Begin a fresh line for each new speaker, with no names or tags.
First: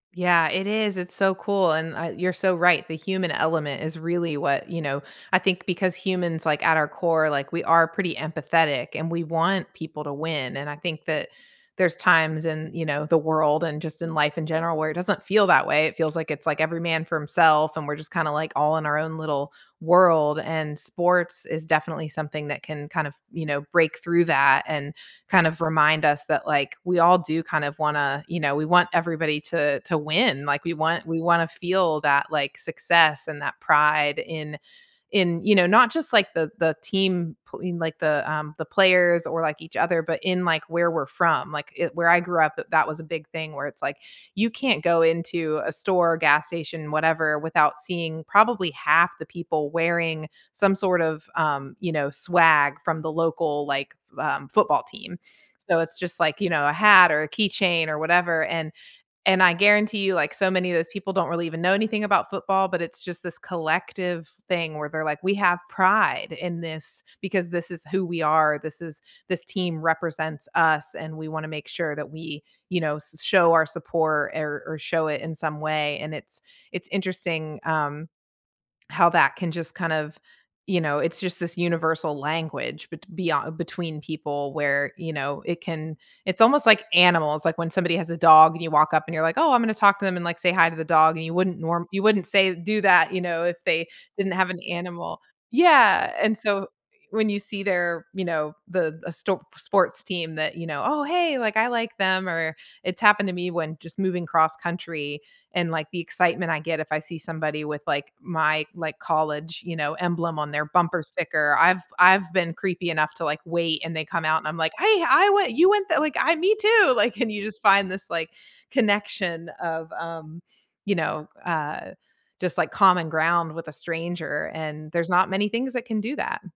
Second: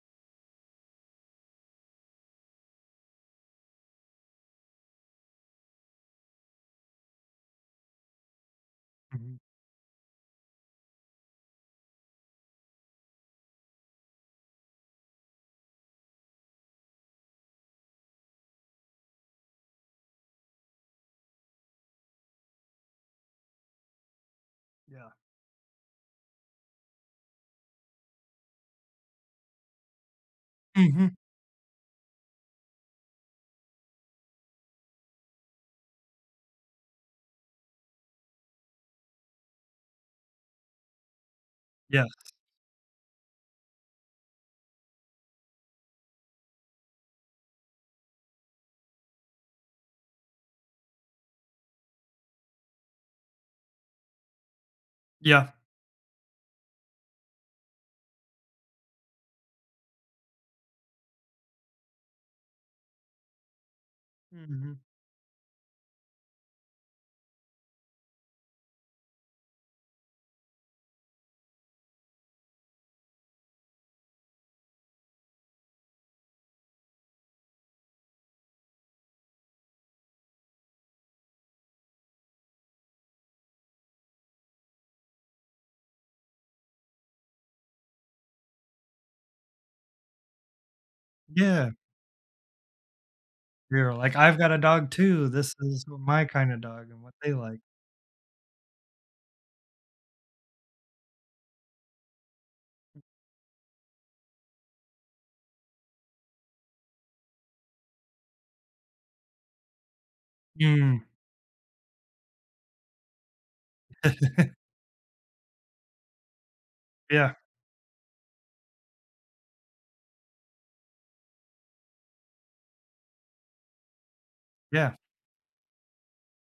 Yeah, it is. It's so cool, and I you're so right. The human element is really what you know, I think because humans, like, at our core, like, we are pretty empathetic, and we
Mhm.
want people to win, and I think that there's times in, you know, the world and just in life in general where it doesn't feel that way. It feels like it's, like, every man for himself and we're just kinda like all in our own little world, and sports is definitely something that can kind of, you know, break through that and,
Yeah.
kind of remind us that, like, we all do kind of wanna you know, we want everybody to to win, like, we want
Mhm.
we wanna feel that, like, success and that pride in in, you know, not just like the the team pl in like the, um the players or, like, each other, but in like where we're from. Like, i where I
Yes.
grew up i that was a big thing where it's like, you can't go into a store, gas station, whatever, without seeing probably half the people wearing some sort of, um, you know, swag from the local, like, v um, football team.
Yeah.
So, it's just like, you know, a hat or a keychain or whatever, and and I guarantee you, like, so many of those people don't really even know anything about football, but it's just this collective thing
Mhm.
where they're like, "We have pride in this because this is who we are. This is this team represents us, and we wanna make sure that we, you know, s show our support, er, or show it in some way," and it's it's interesting, um, how that can just kind of you know, it's just this universal language bet beyond between people where, you know, it can it's almost like animals. Like, when somebody has a dog and you walk up and you're like, "Oh, I'm gonna talk to them and, like, say hi to the dog," and you wouldn't
Yeah.
norm you wouldn't say do that, you know, if they
Yeah, like,
didn't
"I've
have
got a
an
dog
animal.
too. This is w
Yeah,
my
and
kinda
so
dog and what
when
they
you
like."
see their, you know, the a stop sports team that, you know, "Oh, hey, like, I like them," or it's happened to me when just moving cross-country, and, like, the excitement I get if I see somebody with, like, my, like, college, you know, emblem on their bumper
Mm.
sticker. I've I've been creepy enough to, like, wait, and they come out and I'm like, "Hey, I went you went the like, I me too." Like, and
Yeah.
you just find this, like, connection of, um, you know, uh, just, like, common ground with a stranger, and
Yeah.
there's not many things that can do that.